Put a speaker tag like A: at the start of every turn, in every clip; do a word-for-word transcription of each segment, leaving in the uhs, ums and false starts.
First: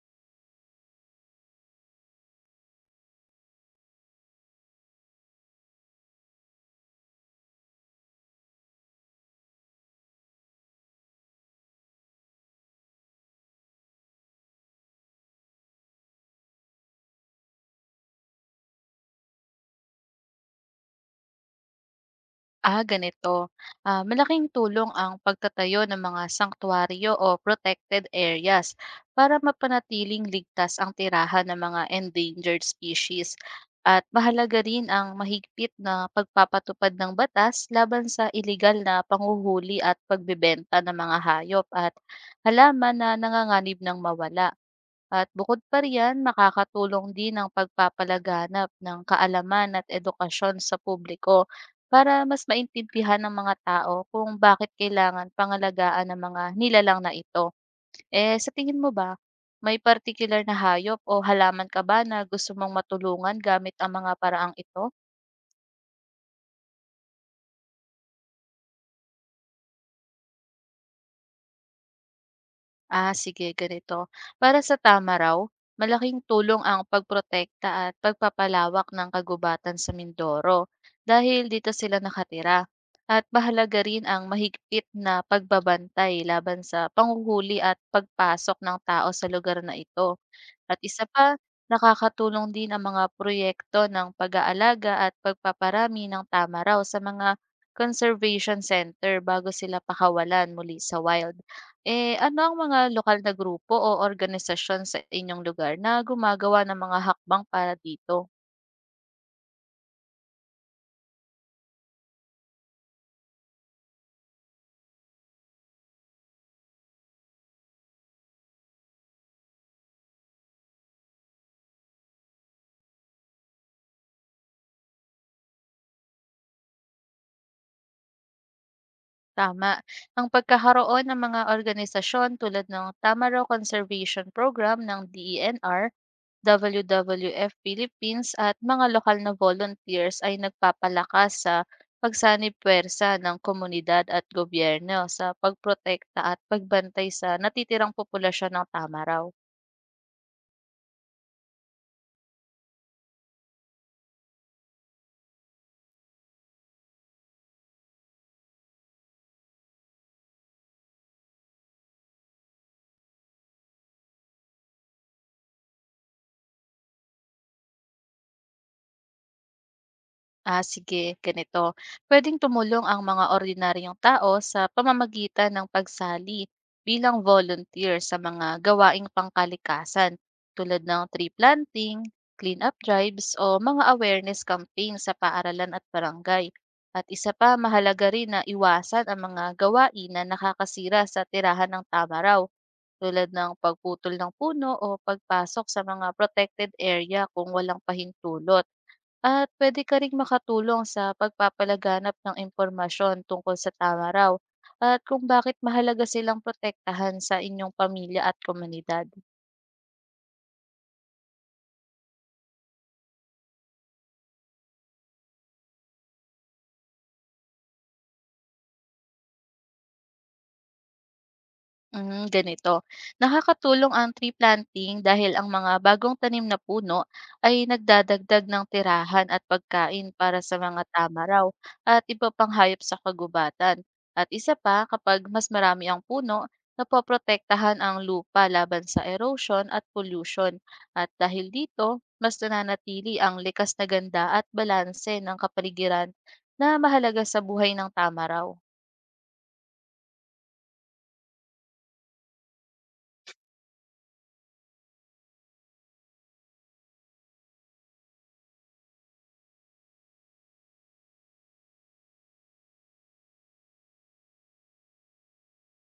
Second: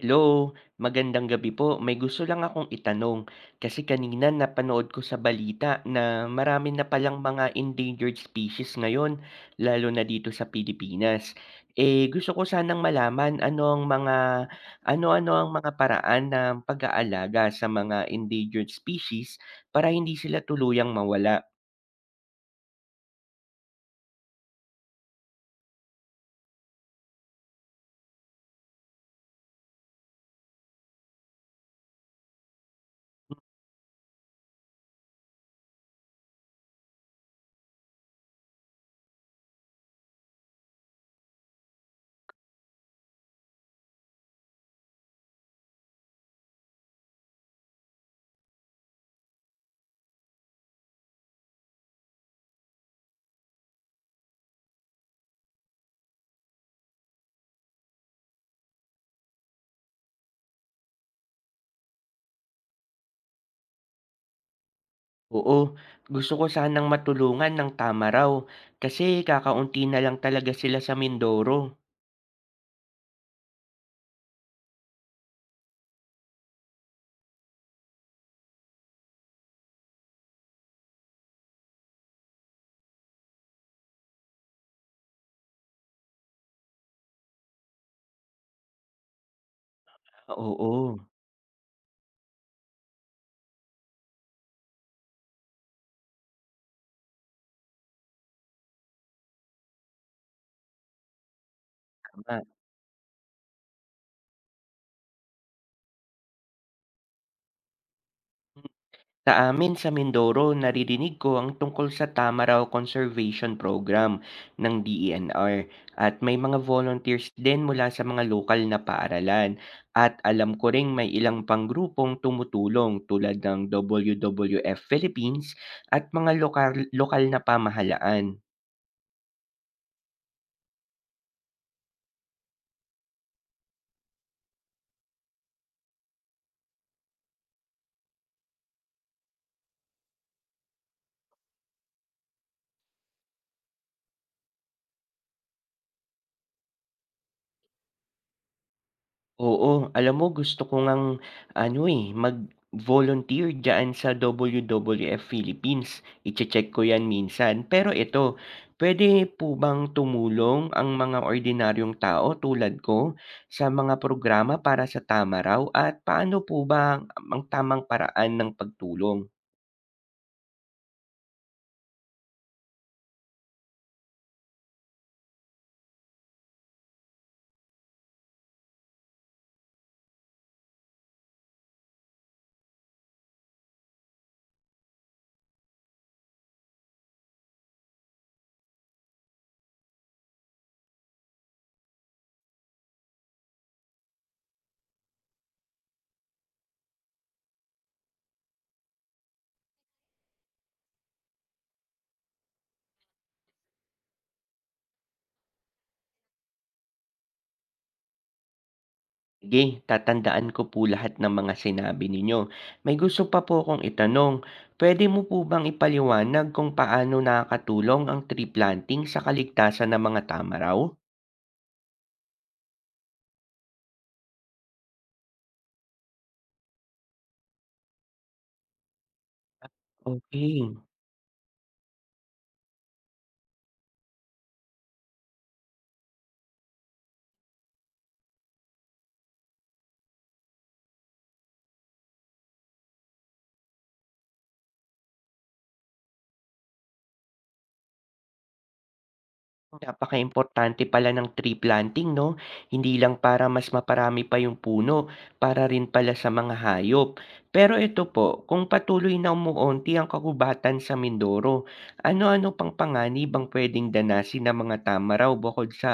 A: Hello, magandang gabi po. May gusto lang akong itanong kasi kanina napanood ko sa balita na marami na palang mga endangered species ngayon, lalo na dito sa Pilipinas. Eh, gusto ko sanang malaman ano ang mga ano-ano ang mga paraan ng pag-aalaga sa mga endangered species para hindi sila tuluyang mawala.
B: Ah, ganito. Ah, malaking tulong ang pagtatayo ng mga sanktuaryo o protected areas para mapanatiling ligtas ang tirahan ng mga endangered species. At mahalaga rin ang mahigpit na pagpapatupad ng batas laban sa illegal na panguhuli at pagbebenta ng mga hayop at halaman na nanganganib ng mawala. At bukod pa riyan, makakatulong din ang pagpapalaganap ng kaalaman at edukasyon sa publiko para mas maintindihan ng mga tao kung bakit kailangan pangalagaan ng mga nilalang na ito. Eh, sa tingin mo ba, may particular na hayop o halaman ka ba na gusto mong matulungan gamit ang mga paraang ito?
A: Oo, gusto ko sanang matulungan ng tama raw kasi kakaunti na lang talaga sila sa Mindoro.
B: Ah, sige, ganito. Para sa tama raw, malaking tulong ang pagprotekta at pagpapalawak ng kagubatan sa Mindoro dahil dito sila nakatira. At mahalaga rin ang mahigpit na pagbabantay laban sa panghuhuli at pagpasok ng tao sa lugar na ito. At
A: Oo,
B: isa pa, nakakatulong din ang mga proyekto ng pag-aalaga at pagpaparami ng tama raw sa mga conservation center bago sila pakawalan muli sa wild. Eh, ano
A: tama.
B: ang mga lokal na grupo o organisasyon sa inyong lugar na gumagawa ng mga hakbang para dito?
A: Sa amin sa Mindoro, naririnig ko ang tungkol sa Tamaraw Conservation Program ng D E N R at may mga volunteers din mula sa mga lokal na paaralan at alam ko ring may ilang panggrupong tumutulong tulad ng W W F Philippines at mga lokal, lokal na pamahalaan.
B: Tama. Ang pagkakaroon ng mga organisasyon tulad ng Tama Raw Conservation Program ng D E N R, W W F Philippines, at mga lokal na volunteers ay nagpapalakas sa pagsanib puwersa ng komunidad at gobyerno sa pagprotekta at pagbantay sa natitirang populasyon ng Tamaraw.
A: Oo, alam mo gusto ko ngang ano, eh, mag-volunteer diyaan sa W W F Philippines, iche-check ko 'yan minsan. Pero ito, pwede po bang tumulong ang mga ordinaryong tao tulad ko sa mga programa para sa tama raw at paano po ba ang tamang paraan ng pagtulong?
B: Ah, sige, ganito. Pwedeng tumulong ang mga ordinaryong tao sa pamamagitan ng pagsali bilang volunteer sa mga gawaing pangkalikasan tulad ng tree planting, clean-up drives, o mga awareness campaign sa paaralan at barangay. At isa pa, mahalaga rin na iwasan ang mga gawain na nakakasira sa tirahan ng tama raw tulad ng pagputol ng puno o pagpasok sa mga protected area kung walang pahintulot, at pwede ka ring makatulong sa pagpapalaganap ng impormasyon tungkol sa tama raw at kung bakit mahalaga silang protektahan sa inyong pamilya at komunidad.
A: Sige, tatandaan ko po lahat ng mga sinabi ninyo. May gusto pa po akong itanong. Pwede mo po bang ipaliwanag kung paano nakakatulong ang tree planting sa kaligtasan ng mga tama?
B: Mm, ganito. Nakakatulong ang tree planting dahil ang mga bagong tanim na puno ay nagdadagdag ng tirahan at pagkain para sa
A: Okay.
B: mga tamaraw at iba pang hayop sa kagubatan. At isa pa, kapag mas marami ang puno, napoprotektahan ang lupa laban sa erosion at pollution. At dahil dito, mas nananatili ang likas na ganda at balanse ng kapaligiran na mahalaga sa buhay ng tamaraw.
A: Napaka importante pala ng tree planting 'no, hindi lang para mas maparami pa yung puno, para rin pala sa mga hayop. Pero ito po, kung patuloy na umuunti ang kagubatan sa Mindoro, ano-ano pang panganib ang puwedeng danasin ng mga tama raw bukod sa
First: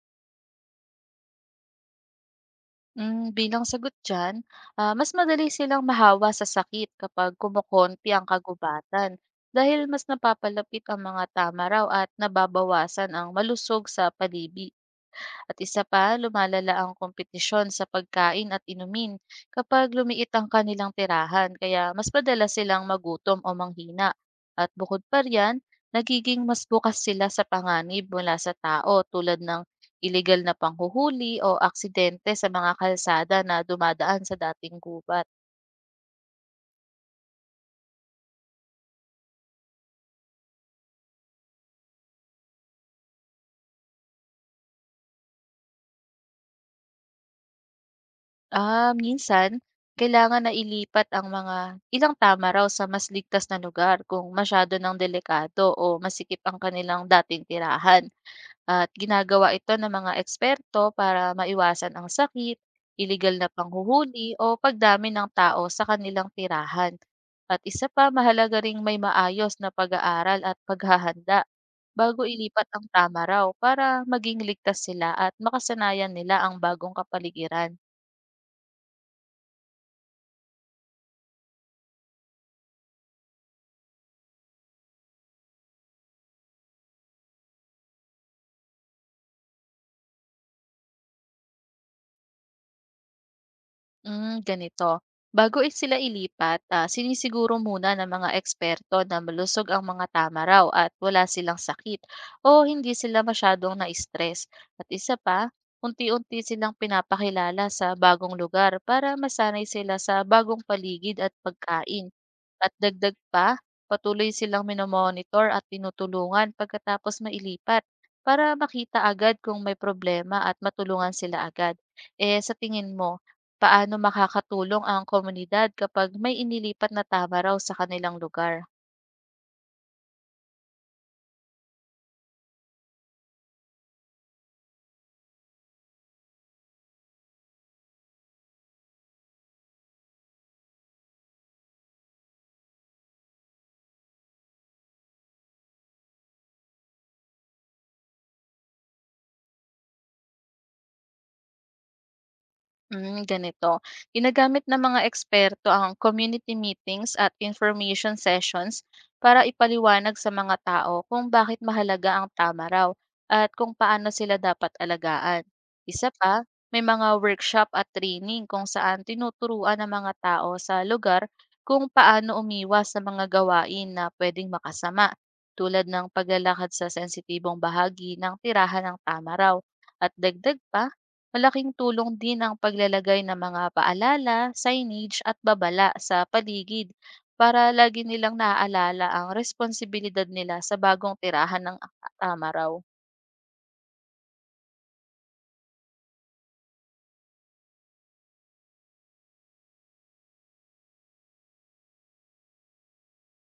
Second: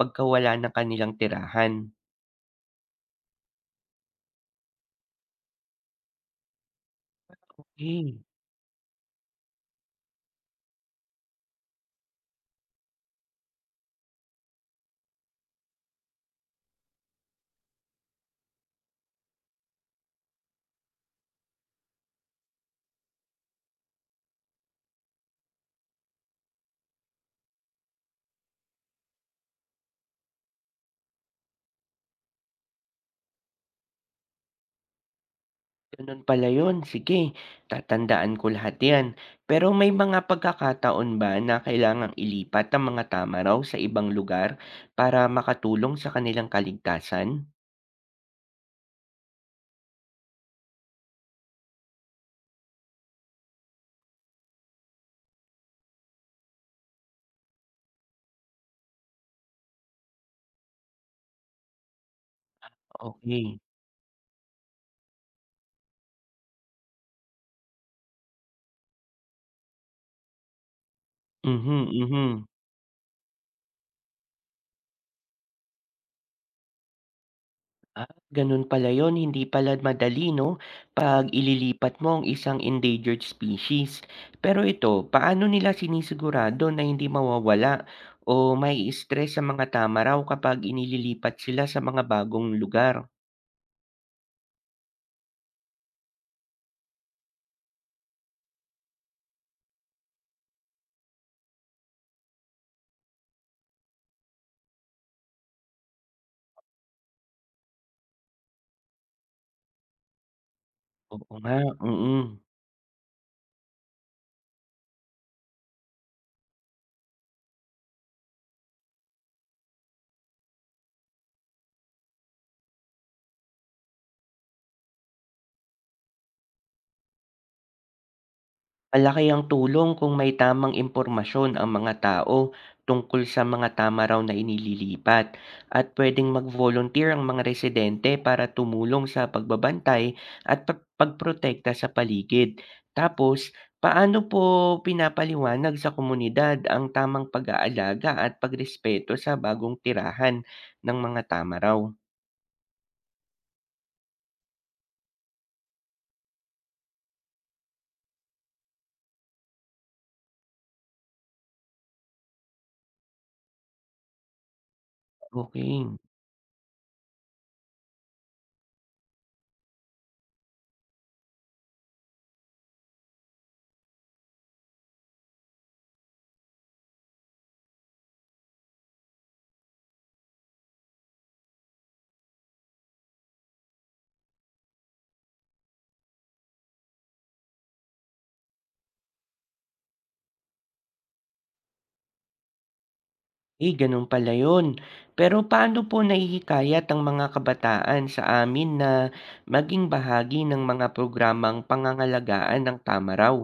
A: pagkawala ng kanilang tirahan?
B: Hmm, bilang sagot diyan, ah, mas madali silang mahawa sa sakit kapag
A: Okey.
B: kumukonti ang kagubatan dahil mas napapalapit ang mga tama raw at nababawasan ang malusog sa palibig. At isa pa, lumalala ang kompetisyon sa pagkain at inumin kapag lumiit ang kanilang tirahan, kaya mas madalas silang magutom o manghina. At bukod pa riyan, nagiging mas bukas sila sa panganib mula sa tao tulad ng illegal na panghuhuli o aksidente sa mga kalsada na dumadaan sa dating gubat.
A: Ganun pala yun, sige, tatandaan ko lahat yan. Pero may mga pagkakataon ba na kailangang ilipat ang mga tama raw sa ibang lugar para makatulong sa kanilang kaligtasan?
B: Ah, minsan, kailangan na ilipat ang mga ilang tama raw sa mas ligtas na lugar kung masyado ng delikado o masikip ang kanilang dating tirahan, at ginagawa ito ng mga eksperto para maiwasan ang sakit, illegal na
A: Okay?
B: panghuhuli, o pagdami ng tao sa kanilang tirahan. At isa pa, mahalaga ring may maayos na pag-aaral at paghahanda
A: Mhm,
B: bago
A: mhm.
B: ilipat ang tama raw para maging ligtas sila at makasanayan nila ang bagong kapaligiran.
A: Ah, ganun pala yun, hindi pala madali 'no, 'pag ililipat mo ang isang endangered species. Pero ito, paano nila sinisigurado na hindi mawawala o may stress sa mga tama raw kapag inililipat sila sa mga bagong lugar?
B: Hmm, ganito. Bago is sila ilipat, ah, sinisiguro muna ng mga eksperto na malusog ang mga tama raw at wala silang sakit o hindi sila masyadong na-stress. At isa pa, unti-unti silang pinapakilala sa bagong lugar para masanay sila sa bagong paligid at
A: Oo nga,
B: pagkain.
A: mm.
B: At dagdag pa, patuloy silang minomonitor at tinutulungan pagkatapos mailipat para makita agad kung may problema at matulungan sila agad. Eh, sa tingin mo, paano makakatulong ang komunidad kapag may inilipat na tama raw sa kanilang lugar?
A: Malaki ang tulong kung may tamang impormasyon ang mga tao tungkol sa mga tama raw na inililipat at pwedeng mag-volunteer ang mga residente para tumulong sa pagbabantay at pa- pagprotekta sa paligid. Tapos, paano po pinapaliwanag sa komunidad ang tamang pag-aalaga at pagrespeto sa bagong tirahan ng mga tama raw?
B: Hmm, ganito. Ginagamit ng mga eksperto ang community meetings at information sessions para ipaliwanag sa mga tao kung bakit mahalaga ang tama raw at kung paano sila dapat alagaan.
A: Okay.
B: Isa pa, may mga workshop at training kung saan tinuturuan ng mga tao sa lugar kung paano umiwas sa mga gawain na pwedeng makasama, tulad ng paglalakad sa sensitibong bahagi ng tirahan ng tama raw. At dagdag pa, malaking tulong din ang paglalagay ng mga paalala, signage, at babala sa paligid para lagi nilang naaalala ang responsibilidad nila sa bagong tirahan ng tama raw.
A: Eh, ganun pala yun. Pero paano po nahihikayat ang mga kabataan sa amin na maging bahagi ng mga programang pangangalagaan ng tama raw?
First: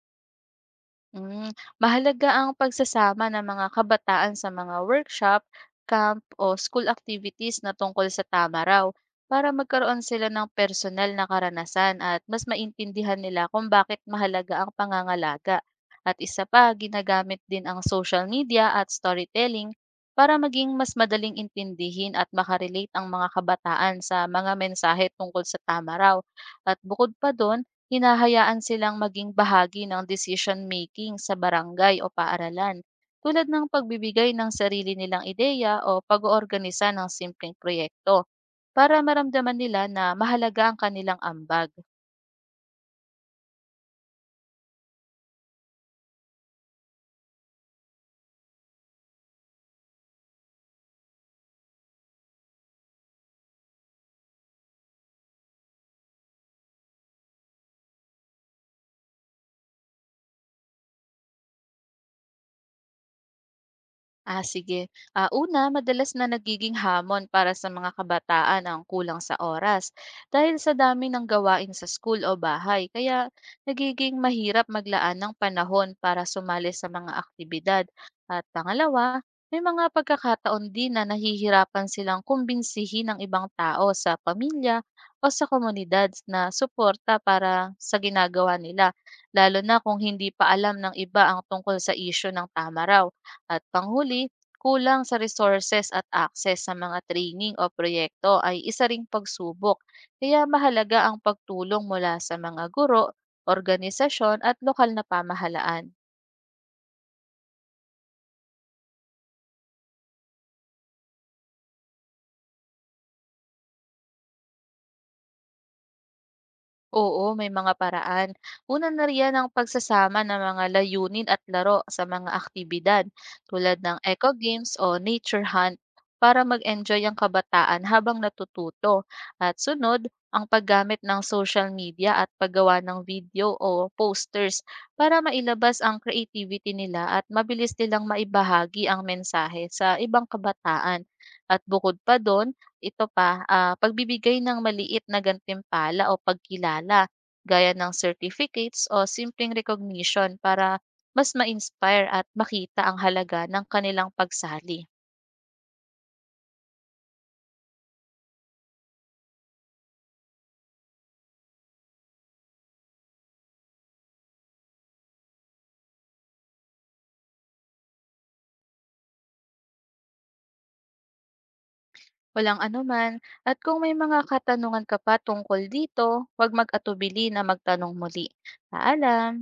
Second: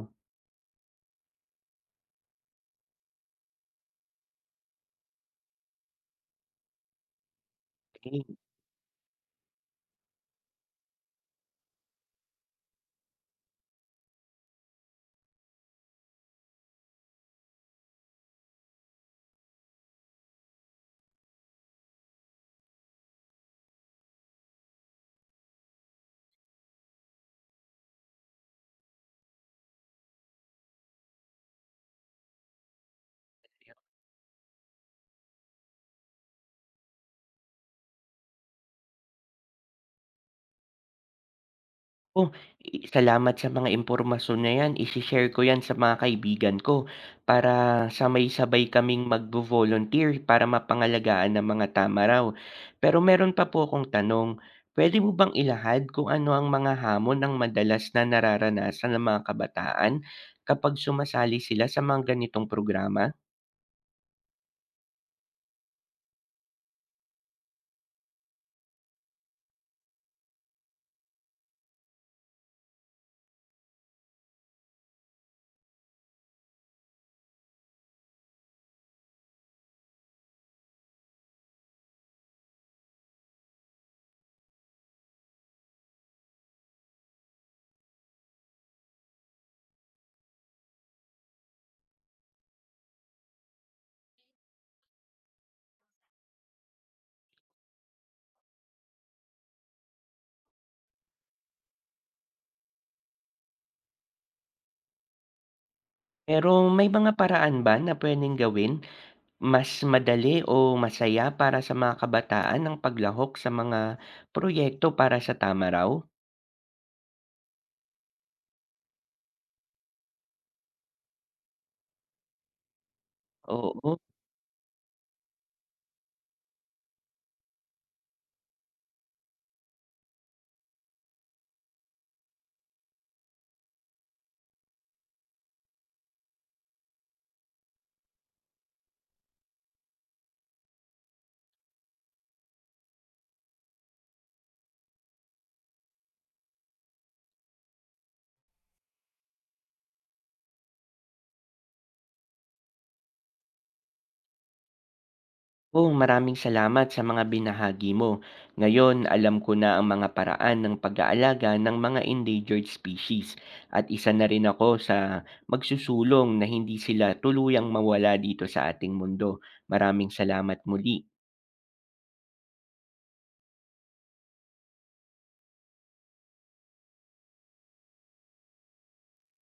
B: Hmm, Mahalaga ang pagsasama ng mga kabataan sa mga workshop, camp, o school activities na tungkol sa
A: Eh,
B: tama raw para magkaroon sila ng personal na karanasan at mas maintindihan nila kung bakit mahalaga ang pangangalaga. At isa pa, ginagamit din ang social media at storytelling para maging mas madaling intindihin at makarelate ang mga kabataan sa mga mensahe tungkol sa tama raw. At bukod pa doon, hinahayaan silang maging bahagi ng decision making sa barangay o paaralan, tulad ng pagbibigay ng sarili nilang ideya o pag-oorganisa ng simpleng proyekto para maramdaman nila na mahalaga ang kanilang ambag.
A: oh, i salamat sa mga impormasyon na 'yan, isishare ko 'yan sa mga kaibigan ko para sa may sabay kaming magvo-volunteer para mapangalagaan ang mga tama raw. Pero meron pa po akong tanong, pwede mo bang ilahad kung ano ang mga hamon ng madalas na nararanasan ng mga kabataan kapag sumasali sila sa mga ganitong programa?
B: Ah, sige. Ah, una, madalas na nagiging hamon para sa mga kabataan ang kulang sa oras dahil sa dami ng gawain sa school o bahay. Kaya nagiging mahirap maglaan ng panahon para sumali sa mga aktibidad. At pangalawa, may mga pagkakataon din na nahihirapan silang kumbinsihin ng ibang tao sa pamilya o sa komunidad na suporta para sa ginagawa nila, lalo na kung hindi pa alam ng iba ang tungkol sa isyu ng tama raw. At panghuli, kulang sa resources at access sa mga training o proyekto ay isa ring pagsubok. Kaya mahalaga ang pagtulong mula sa mga guro, organisasyon, at lokal na pamahalaan.
A: Pero may mga paraan ba na puwedeng gawin mas madali o masaya para sa mga kabataan ang paglahok sa mga proyekto para sa tamaraw raw?
B: Oo, may mga paraan. Una na riyan ang pagsasama ng mga layunin at laro sa mga aktibidad tulad ng
A: Oo,
B: eco games o nature hunt para mag-enjoy ang kabataan habang natututo. At sunod, ang paggamit ng social media at paggawa ng video o posters para mailabas ang creativity nila at mabilis nilang maibahagi ang mensahe sa ibang kabataan. At bukod pa doon, ito pa, ah, pagbibigay ng maliit na gantimpala o pagkilala gaya ng certificates o simpleng recognition para mas ma-inspire at makita ang halaga ng kanilang pagsali.
A: oo, maraming salamat sa mga binahagi mo. Ngayon, alam ko na ang mga paraan ng pag-aalaga ng mga endangered species. At isa na rin ako sa magsusulong na hindi sila tuluyang mawala dito sa ating mundo. Maraming salamat muli.
B: Walang anuman, at kung may mga katanungan ka pa tungkol dito, huwag mag-atubili na magtanong muli. Paalam!